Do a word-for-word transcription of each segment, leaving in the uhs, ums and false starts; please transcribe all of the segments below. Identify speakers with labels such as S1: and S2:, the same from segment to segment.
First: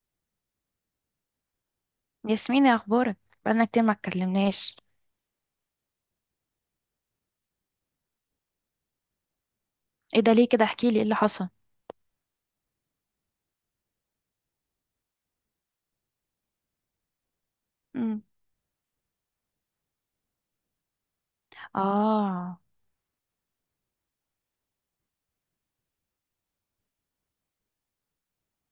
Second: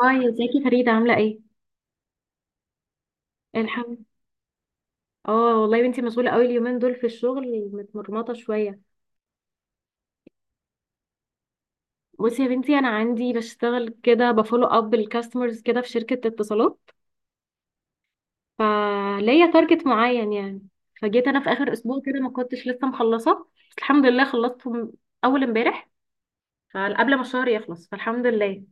S1: هاي، ازيك يا فريدة؟ عاملة ايه؟
S2: ياسمين، يا اخبارك؟ بقالنا كتير ما
S1: الحمد.
S2: اتكلمناش.
S1: اه والله يا بنتي مشغولة قوي اليومين دول في الشغل، متمرمطة شوية.
S2: ايه ده؟ ليه كده؟ احكي لي ايه اللي حصل؟
S1: بصي يا بنتي، انا عندي بشتغل كده بفولو اب الكاستمرز كده في شركة اتصالات.
S2: امم
S1: فليا تارجت معين يعني. فجيت انا في اخر اسبوع كده، ما
S2: اه.
S1: كنتش لسه مخلصة، بس الحمد لله خلصته اول امبارح. فقبل ما الشهر يخلص فالحمد لله.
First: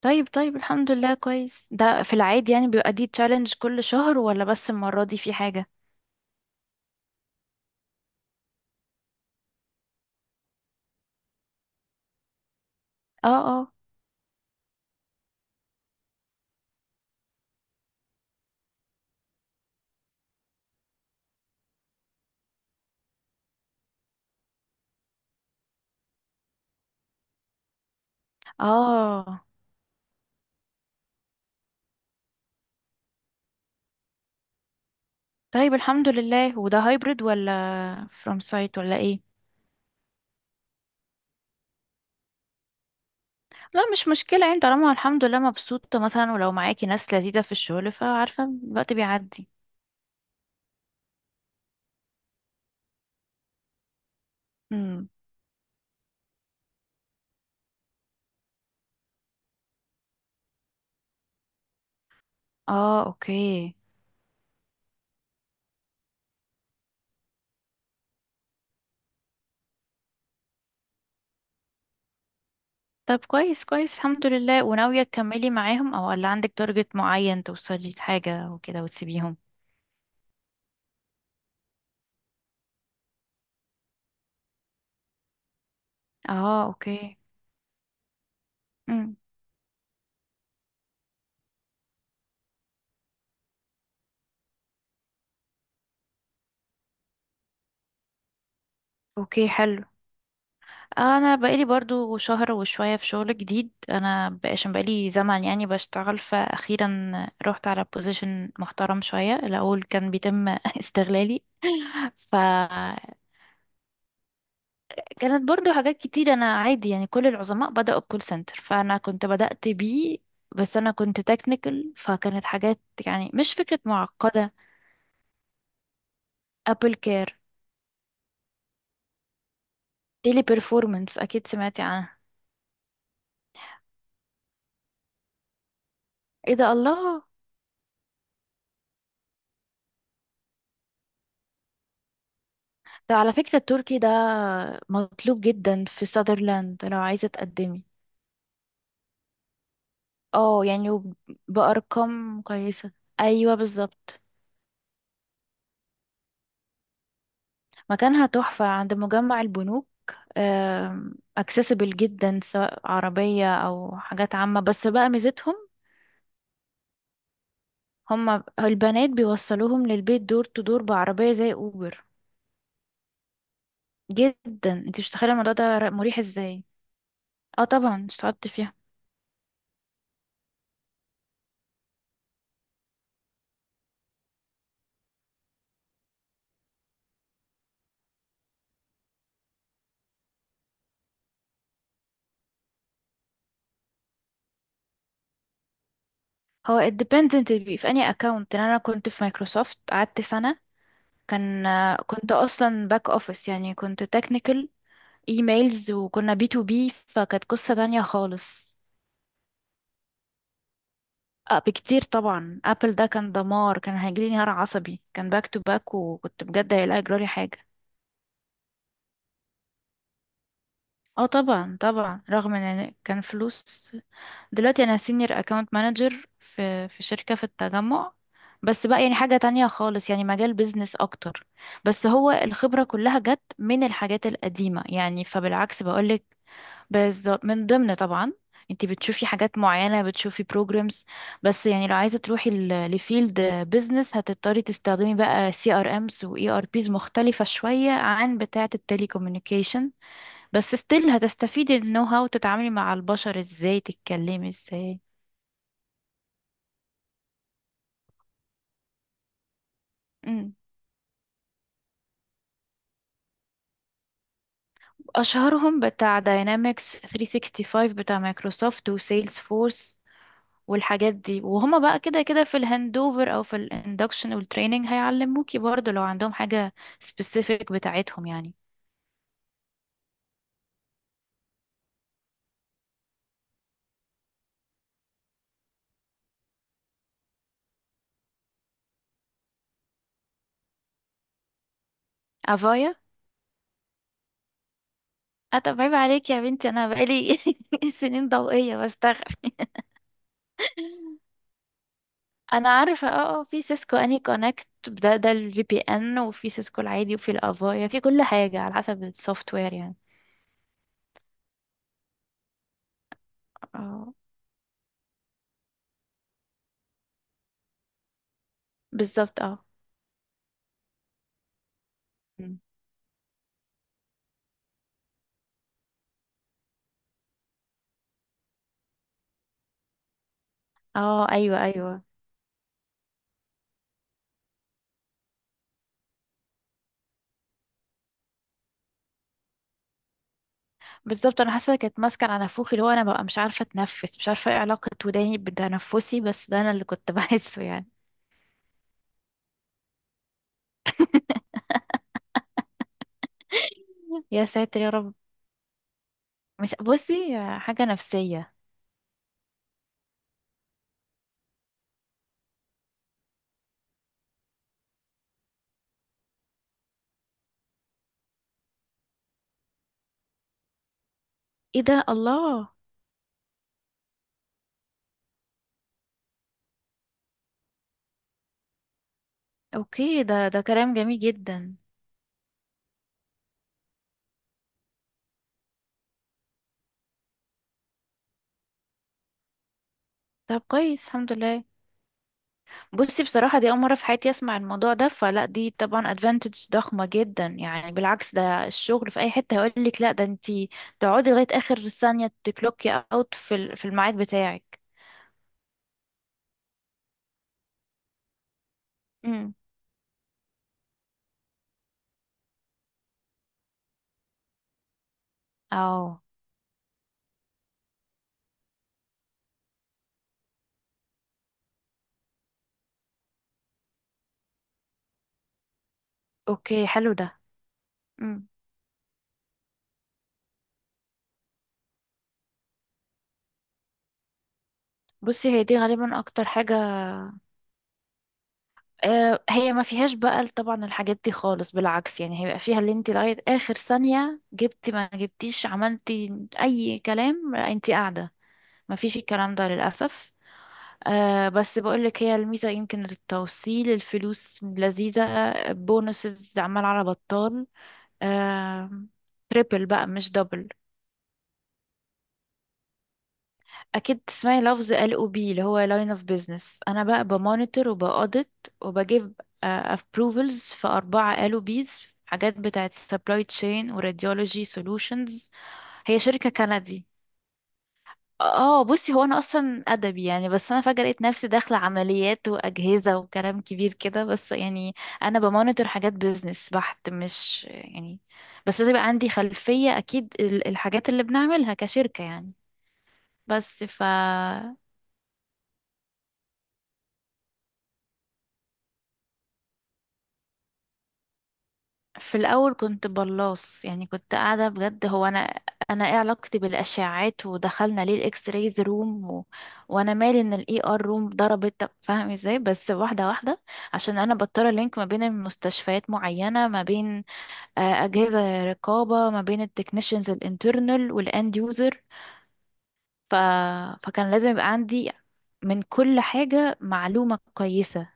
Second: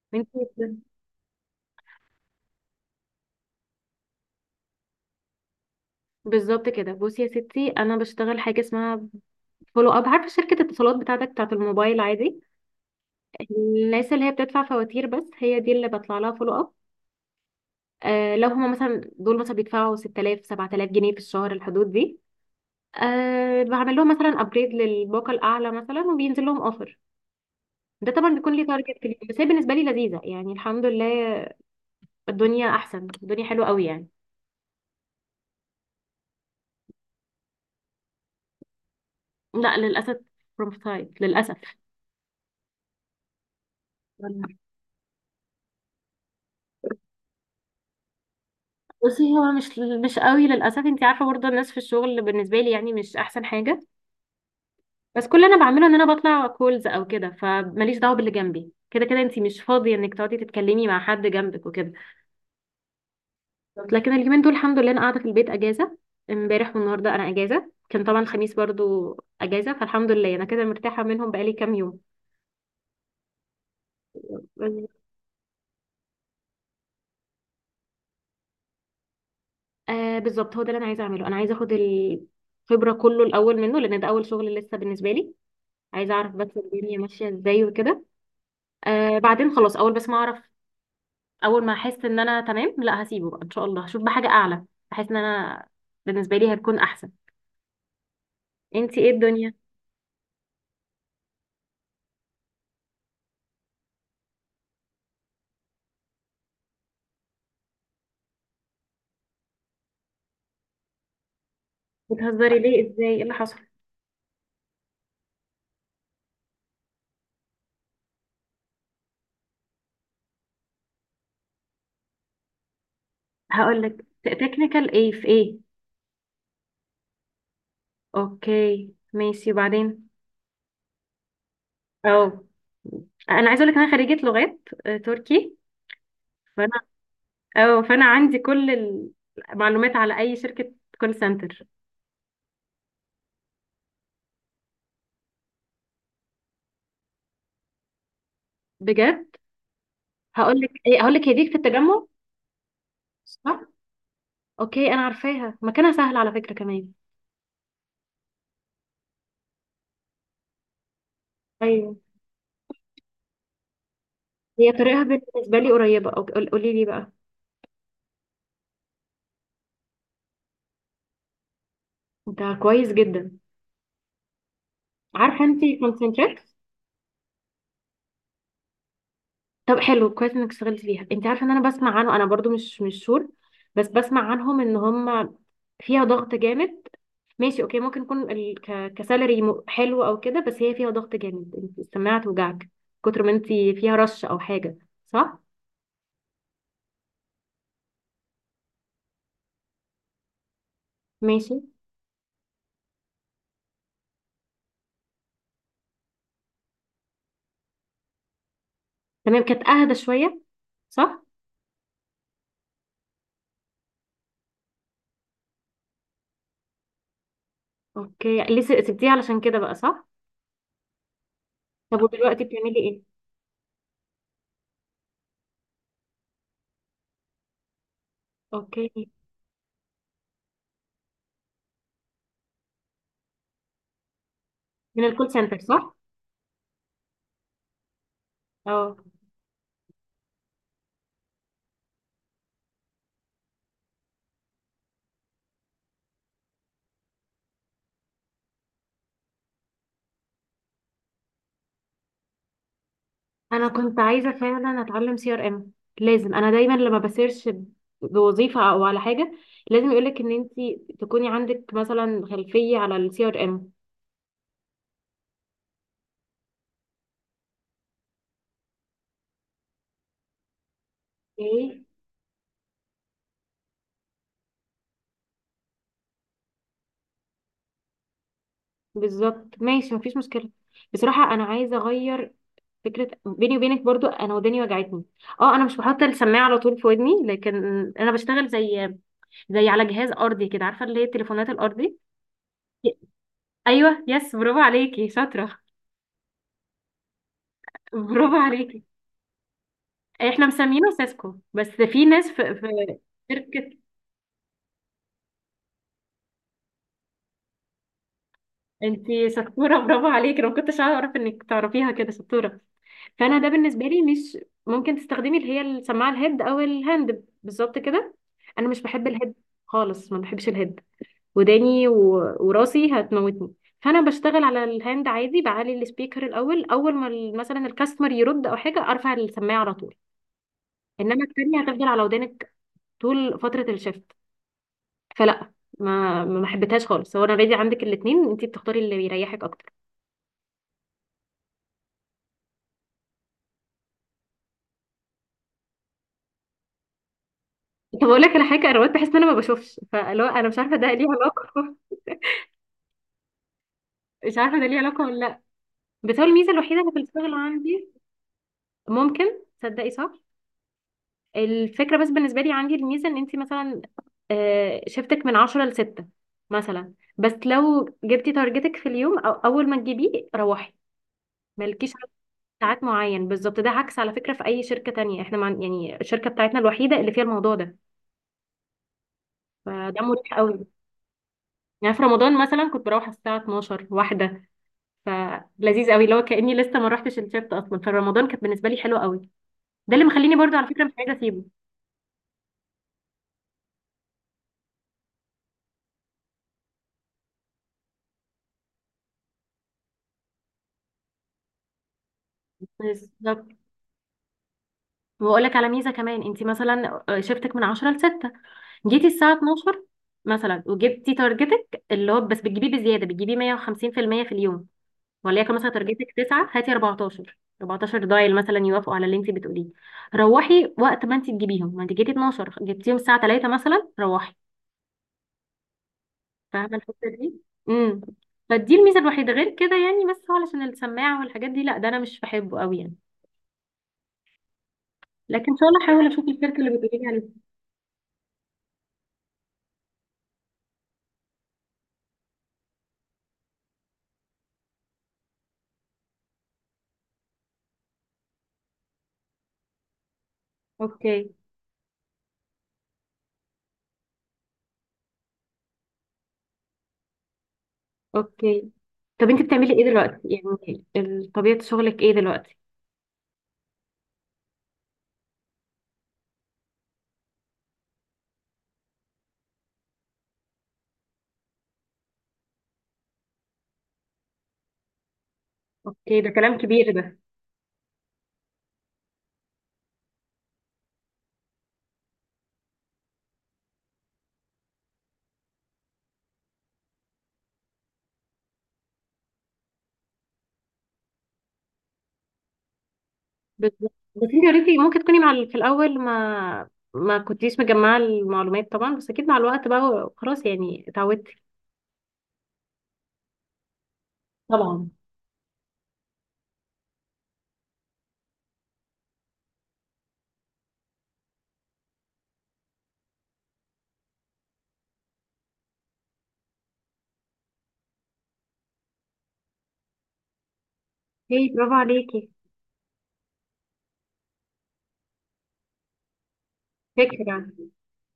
S2: طيب
S1: انتي
S2: طيب، الحمد لله كويس. ده في العادي يعني بيبقى دي تشالنج كل شهر، ولا بس المرة دي في حاجة؟
S1: بالظبط كده. بصي يا ستي، انا بشتغل حاجة اسمها فولو اب. عارفة شركة اتصالات بتاعتك بتاعت الموبايل عادي؟
S2: اه. اه.
S1: الناس اللي هي بتدفع فواتير، بس هي دي اللي بطلع لها فولو اب. آه، لو هما مثلا دول مثلا بيدفعوا ستة آلاف سبعة آلاف جنيه في الشهر، الحدود دي، آه بعمل لهم مثلا ابجريد للباقه الاعلى مثلا، وبينزل لهم اوفر. ده طبعا بيكون لي تارجت في اليوم، بس
S2: اه،
S1: هي بالنسبه لي لذيذه يعني، الحمد لله. الدنيا احسن، الدنيا حلوه قوي يعني.
S2: طيب الحمد لله. وده هايبرد ولا فروم سايت ولا ايه؟
S1: لا للاسف، فروم سايد للاسف.
S2: لا، مش مشكلة يعني، طالما الحمد لله مبسوطة مثلا، ولو معاكي ناس لذيذة في الشغل فعارفة الوقت
S1: بصي،
S2: بيعدي.
S1: هو مش مش قوي للاسف. انت عارفه برضه الناس في الشغل بالنسبه لي يعني مش احسن حاجه.
S2: امم
S1: بس كل اللي انا بعمله ان انا بطلع كولز او كده، فماليش دعوه باللي جنبي. كده كده انتي مش فاضيه انك تقعدي تتكلمي مع حد جنبك وكده.
S2: اه، اوكي.
S1: بالظبط. لكن اليومين دول الحمد لله انا قاعده في البيت اجازه. امبارح والنهارده انا اجازه، كان طبعا الخميس برضو اجازه، فالحمد لله انا كده مرتاحه منهم بقالي كام يوم.
S2: طب كويس كويس، الحمد لله. وناوية تكملي معاهم، او ولا عندك تارجت معين توصلي لحاجة وكده وتسيبيهم؟
S1: آه بالظبط، هو ده اللي انا عايزه اعمله. انا عايزه اخد الخبره كله الاول منه، لان ده اول شغل لسه بالنسبه لي. عايزه اعرف بس
S2: اه،
S1: الدنيا
S2: اوكي.
S1: ماشيه ازاي وكده.
S2: امم
S1: آه بعدين خلاص، اول بس ما اعرف، اول ما احس ان انا تمام، لا هسيبه بقى ان شاء الله، هشوف بحاجه اعلى. احس ان انا بالنسبه لي هتكون احسن. انتي ايه
S2: اوكي،
S1: الدنيا؟
S2: حلو. انا بقالي برضو شهر وشوية في شغل جديد، انا بقى- عشان بقالي زمن يعني بشتغل، فاخيرا رحت على بوزيشن محترم شوية. الاول كان بيتم استغلالي. ف
S1: بتهزري ليه؟ ازاي؟ ايه اللي حصل؟
S2: كانت برضو حاجات كتير. انا عادي يعني، كل العظماء بدأوا بكول سنتر فانا كنت بدأت بيه، بس انا كنت تكنيكال فكانت حاجات، يعني مش فكرة
S1: هقول لك
S2: معقدة.
S1: تكنيكال ايه في ايه.
S2: ابل كير،
S1: اوكي ماشي وبعدين.
S2: تيلي بيرفورمانس، اكيد سمعتي عنها.
S1: اه، انا عايزه اقول لك انا خريجه لغات، آه، تركي.
S2: ايه ده،
S1: فانا،
S2: الله!
S1: اه فانا عندي كل المعلومات على اي شركه كول سنتر.
S2: ده على فكرة التركي ده مطلوب جدا في ساذرلاند لو عايزة تقدمي.
S1: بجد، هقول
S2: اه
S1: لك
S2: يعني،
S1: ايه، هقول
S2: وب-
S1: لك، هي دي في التجمع؟
S2: بأرقام كويسة. ايوه
S1: صح.
S2: بالظبط.
S1: اوكي، انا عارفاها، مكانها سهل على فكره كمان.
S2: مكانها تحفة عند مجمع البنوك، اكسسبل
S1: ايوه،
S2: جدا سواء عربية أو حاجات عامة،
S1: هي
S2: بس
S1: طريقها
S2: بقى ميزتهم
S1: بالنسبة لي قريبة أو قول- قولي لي بقى.
S2: هما البنات بيوصلوهم للبيت، دور تدور بعربية زي أوبر.
S1: انت كويس جدا.
S2: جدا، انت مش متخيلة
S1: عارفة
S2: الموضوع
S1: انت
S2: ده ر- مريح
S1: كونسنتريكس؟
S2: ازاي. اه طبعا، اشتغلت فيها.
S1: طب حلو، كويس انك اشتغلت فيها. انت عارفة ان انا بسمع عنه؟ انا برضو مش مش شور، بس بسمع عنهم ان هم فيها ضغط جامد. ماشي اوكي، ممكن يكون ال... ك... كسالري م- حلو او كده، بس هي فيها ضغط جامد. انت السماعة توجعك كتر ما انت فيها رش او حاجة. صح.
S2: هو it depends. انت بي- في اني اكونت انا كنت في مايكروسوفت قعدت سنة.
S1: ماشي
S2: كان كنت اصلا باك اوفيس يعني كنت تكنيكال، ايميلز، وكنا بي تو بي فكانت قصة تانية خالص.
S1: تمام، كانت اهدى شوية. صح.
S2: آه، بكتير طبعا. ابل ده كان دمار، كان هيجيلي انهيار عصبي. كان باك تو باك وكنت بجد هيلاقي جرالي حاجه.
S1: اوكي، لسه سبتيها علشان كده بقى، صح؟
S2: اه طبعا
S1: طب
S2: طبعا،
S1: ودلوقتي
S2: رغم
S1: بتعملي
S2: ان
S1: ايه؟
S2: كان فلوس. دلوقتي انا سينيور اكاونت مانجر في في شركه في التجمع. بس بقى
S1: اوكي.
S2: يعني حاجه تانية خالص، يعني مجال بيزنس اكتر، بس هو الخبره كلها جت من الحاجات القديمه
S1: من
S2: يعني،
S1: الكول سنتر،
S2: فبالعكس
S1: صح؟
S2: بقولك. بالظبط من ضمن طبعا. انت
S1: اه.
S2: بتشوفي حاجات معينة، بتشوفي بروجرامز. بس يعني لو عايزة تروحي ل- لفيلد بيزنس هتضطري تستخدمي بقى سي ار امز واي ار بيز مختلفة شوية عن بتاعة التليكوميونيكيشن، بس ستيل هتستفيدي النو هاو تتعاملي مع البشر
S1: انا
S2: ازاي،
S1: كنت عايزه
S2: تتكلمي
S1: فعلا
S2: ازاي.
S1: اتعلم سي ار ام. لازم انا دايما لما بسيرش ب- بوظيفه او على حاجه، لازم يقولك ان انت
S2: مم.
S1: تكوني عندك مثلا خلفيه على السي ار ام.
S2: اشهرهم بتاع داينامكس تلتمية خمسة وستين بتاع مايكروسوفت، وسيلز فورس، والحاجات دي. وهما
S1: ايه؟
S2: بقى كده كده في الهاندوفر او في الاندكشن والتريننج هيعلموكي برضو لو عندهم حاجة سبيسيفيك بتاعتهم يعني.
S1: بالظبط، ماشي، مفيش مشكله. بصراحه انا عايزه اغير فكره. بيني وبينك برضو، انا وداني وجعتني. اه انا مش بحط السماعه على طول في ودني، لكن انا بشتغل زي زي على جهاز ارضي كده، عارفه اللي هي التليفونات الارضي.
S2: افايا.
S1: ايوه يس، برافو عليكي، شاطره.
S2: طب عيب عليك يا بنتي، انا بقالي سنين
S1: برافو
S2: ضوئية
S1: عليكي.
S2: بشتغل.
S1: احنا مسمينه سيسكو، بس في ناس في,
S2: انا
S1: في
S2: عارفة، اه. آه، في
S1: شركة.
S2: سيسكو اني كونكت، ده ده الفي بي ان، وفي سيسكو العادي، وفي الافايا، في كل حاجة على حسب
S1: انتي
S2: السوفت وير
S1: شطورة،
S2: يعني.
S1: برافو عليكي، انا ما كنتش اعرف انك تعرفيها كده، شطورة. فانا ده بالنسبة لي
S2: اه،
S1: مش. ممكن تستخدمي اللي هي السماعة الهيد او الهاند. بالظبط كده. انا مش بحب الهيد
S2: بالظبط، اه.
S1: خالص، ما بحبش الهيد. وداني و...
S2: مم.
S1: وراسي هتموتني. فانا بشتغل على الهاند عادي، بعلي السبيكر الاول، اول ما ال- مثلا الكاستمر يرد او حاجة ارفع السماعة على طول. انما
S2: اه ايوه
S1: التانية هتفضل على
S2: ايوه،
S1: ودانك طول فترة الشفت، فلا، ما ما حبيتهاش خالص. هو انا اوريدي عندك الاثنين، انت بتختاري اللي بيريحك اكتر.
S2: بالظبط. انا حاسه كانت ماسكه على نافوخي، اللي هو انا ببقى مش عارفه اتنفس، مش عارفه ايه علاقه وداني بتنفسي، بس ده انا اللي كنت بحسه يعني.
S1: طب اقول لك على حاجه، انا اوقات بحس ان انا ما بشوفش، فلو انا مش عارفه ده ليه علاقه، مش
S2: يا
S1: عارفه ده ليه
S2: ساتر يا
S1: علاقه
S2: رب!
S1: ولا لا. بس هو الميزه
S2: مش،
S1: الوحيده اللي في
S2: بصي،
S1: الشغل
S2: حاجه
S1: عندي،
S2: نفسيه.
S1: ممكن تصدقي، صح. الفكره بس بالنسبه لي، عندي الميزه ان انت مثلا، آه، شفتك من عشرة ل ستة مثلا، بس لو جبتي تارجتك في اليوم، او اول ما تجيبيه، روحي،
S2: ايه
S1: مالكيش
S2: ده،
S1: عدد
S2: الله!
S1: ساعات معين. بالظبط. ده عكس على فكره في اي شركه تانية. احنا مع يعني الشركه بتاعتنا الوحيده اللي فيها الموضوع ده، فده
S2: اوكي،
S1: مريح
S2: ده ده
S1: قوي.
S2: كلام جميل جدا.
S1: يعني في رمضان مثلا كنت بروح الساعة اتناشر واحدة، فلذيذ قوي اللي هو كأني لسه ما روحتش الشفت أصلا، فرمضان كانت بالنسبة لي حلوة قوي. ده اللي مخليني برضو
S2: طب
S1: على فكرة مش
S2: كويس،
S1: عايزة
S2: الحمد
S1: أسيبه.
S2: لله. بصي بصراحه دي اول مره في حياتي اسمع الموضوع ده، فلا دي طبعا ادفانتج ضخمه جدا يعني. بالعكس، ده الشغل في اي حته هيقول لك لا، ده انتي تقعدي لغايه اخر ثانيه تكلوكي اوت
S1: بالظبط.
S2: في ال- في الميعاد بتاعك.
S1: وأقول لك على ميزة كمان، أنت مثلا شفتك من عشرة ل ستة، جيتي الساعة
S2: امم
S1: اتناشر مثلا، وجبتي تارجتك، اللي هو بس بتجيبيه بزيادة، بتجيبيه مائة وخمسين في المئة في المية في اليوم، وليكن مثلا تارجتك
S2: اه،
S1: تسعة هاتي اربعة عشر، اربعتاشر دايل مثلا يوافقوا على اللي انت بتقوليه، روحي وقت ما انت تجيبيهم. ما انت جيتي اثنا عشر، جبتيهم الساعه تلاتة مثلا، روحي. فاهمه
S2: اوكي
S1: الحته
S2: حلو
S1: دي؟
S2: ده.
S1: امم
S2: مم.
S1: فدي الميزه الوحيده، غير كده يعني بس هو علشان السماعه والحاجات دي، لا ده انا مش بحبه قوي يعني.
S2: بصي،
S1: لكن ان
S2: هي
S1: شاء
S2: دي
S1: الله احاول
S2: غالبا
S1: اشوف
S2: اكتر
S1: الشركه اللي
S2: حاجة.
S1: بتقولي لي عليها.
S2: آه، هي ما فيهاش بقى طبعا الحاجات دي خالص. بالعكس يعني، هيبقى فيها اللي انت لغاية اخر ثانية جبتي ما جبتيش عملتي اي كلام، انت قاعدة. ما فيش الكلام ده للأسف.
S1: اوكي،
S2: آه، بس بقولك هي الميزة يمكن التوصيل، الفلوس لذيذة، بونسز عمال على بطال.
S1: اوكي.
S2: آه.
S1: طب انت بتعملي
S2: تريبل
S1: ايه
S2: بقى،
S1: دلوقتي؟
S2: مش دبل.
S1: يعني ال- طبيعه شغلك ايه دلوقتي؟
S2: اكيد تسمعي لفظ ال او بي اللي هو لاين اوف بيزنس. انا بقى بمونيتور وبأودت وبجيب ابروفلز في اربعه ال او بيز، حاجات بتاعه سبلاي تشين وراديولوجي سولوشنز. هي
S1: اوكي، ده
S2: شركه
S1: كلام كبير
S2: كندي.
S1: ده.
S2: اه بصي، هو انا اصلا ادبي يعني، بس انا فجاه لقيت نفسي داخله عمليات واجهزه وكلام كبير كده، بس يعني انا بمونيتور حاجات بيزنس بحت، مش يعني، بس لازم يبقى عندي خلفيه اكيد ال- الحاجات اللي بنعملها كشركه يعني. بس
S1: بالظبط.
S2: ف
S1: بس انت قلتي ممكن تكوني مع ال- في الاول ما ما كنتيش مجمعه المعلومات طبعا، بس اكيد مع الوقت بقى خلاص يعني اتعودتي.
S2: في الاول كنت بلاص يعني، كنت قاعده
S1: طبعا.
S2: بجد. هو انا انا ايه علاقتي بالاشعاعات؟ ودخلنا ليه الاكس رايز روم و... وانا مالي ان الاي ار روم ضربت؟ طب فاهم ازاي، بس واحده واحده، عشان انا بضطر لينك ما بين المستشفيات معينه، ما بين آه، اجهزه رقابه، ما بين التكنيشنز الانترنال
S1: هي
S2: والاند
S1: برافو
S2: يوزر.
S1: عليكي.
S2: ف... فكان لازم يبقى عندي من كل حاجه معلومه
S1: فكره.
S2: كويسه.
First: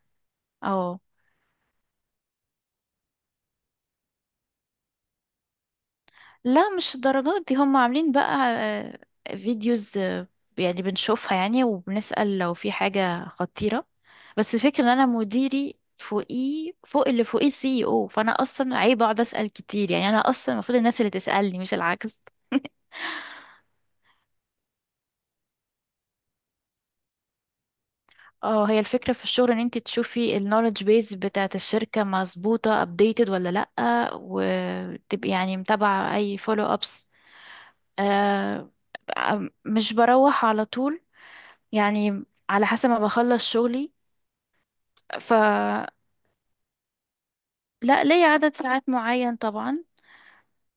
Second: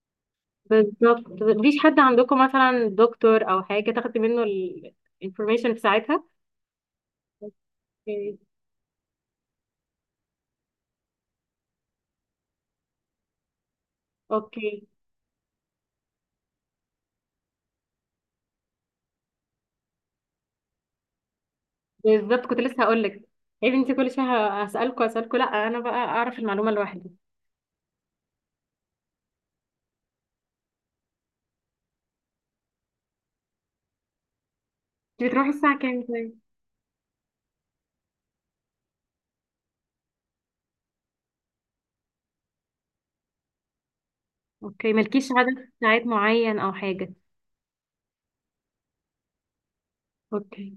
S2: آه.
S1: بالظبط. مفيش حد عندكم مثلا دكتور او حاجه تاخدي منه الانفورميشن في ساعتها؟
S2: لا، مش الدرجات دي. هم عاملين
S1: اوكي.
S2: بقى آه، فيديوز، آه، يعني بنشوفها يعني وبنسأل لو في حاجة خطيرة. بس الفكرة
S1: اوكي.
S2: ان انا مديري فوقيه، فوق اللي فوقيه سي او، فانا اصلا عيب اقعد اسأل كتير يعني. انا اصلا المفروض الناس اللي تسألني مش العكس.
S1: بالظبط، كنت لسه هقول لك، عيب انت كل شويه ه- هسالكوا، هسالكوا لا انا بقى اعرف المعلومه لوحدي.
S2: اه، هي الفكرة في الشغل ان انت تشوفي النولج بيز بتاعت الشركة مظبوطة updated ولا لأ،
S1: انت
S2: وتبقي
S1: بتروحي
S2: يعني
S1: الساعه كام
S2: متابعة
S1: طيب؟
S2: اي فولو ابس. آه، مش بروح على طول يعني، على حسب ما بخلص شغلي.
S1: اوكي، مالكيش
S2: ف
S1: عدد ساعات معين او حاجه؟
S2: لا، ليا عدد ساعات معين طبعا،
S1: اوكي.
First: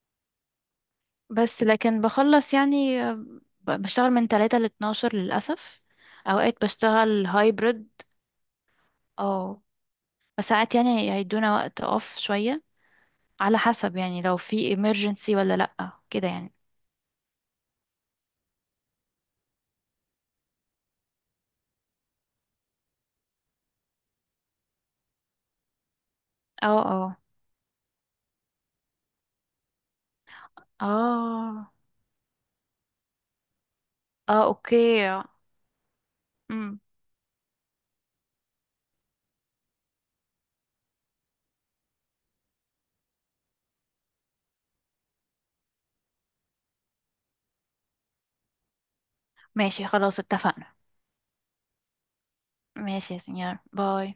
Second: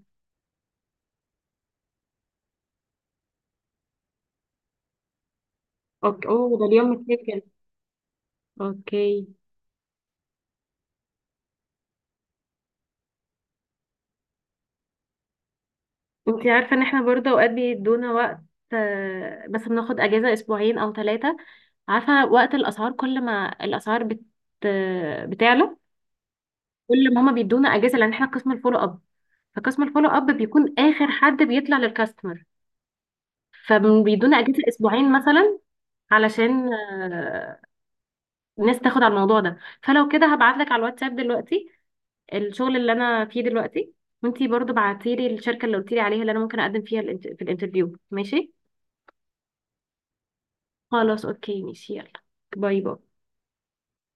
S2: بس لكن بخلص يعني. ب- بشتغل من تلاتة ل اتناشر للأسف.
S1: اوكي، اوه
S2: أوقات
S1: ده اليوم
S2: بشتغل
S1: متسجل.
S2: هايبرد
S1: اوكي.
S2: أو بس ساعات يعني هيدونا وقت أوف شوية، على حسب يعني لو في emergency ولا لأ كده
S1: انت
S2: يعني.
S1: عارفه ان احنا برضه اوقات بيدونا وقت، آه، بس بناخد اجازه اسبوعين او ثلاثه. عارفه وقت الاسعار، كل ما الاسعار بت... بتعلى،
S2: اه.
S1: كل
S2: اه.
S1: ما هما بيدونا اجازه، لان احنا قسم الفولو اب. فقسم الفولو اب بيكون اخر حد
S2: اه.
S1: بيطلع للكاستمر، فبيدونا
S2: اه،
S1: اجازه
S2: اوكي.
S1: اسبوعين مثلا، علشان
S2: امم
S1: آه، الناس تاخد على الموضوع ده. فلو كده هبعت لك على الواتساب دلوقتي الشغل اللي انا فيه دلوقتي، وانتي برضو بعتي لي الشركه اللي قلتي لي عليها اللي انا ممكن اقدم فيها الانت- في الانترفيو. ماشي؟
S2: ماشي، خلاص، اتفقنا.
S1: خلاص اوكي ماشي، يلا، باي باي.
S2: ماشي يا سنيور، باي.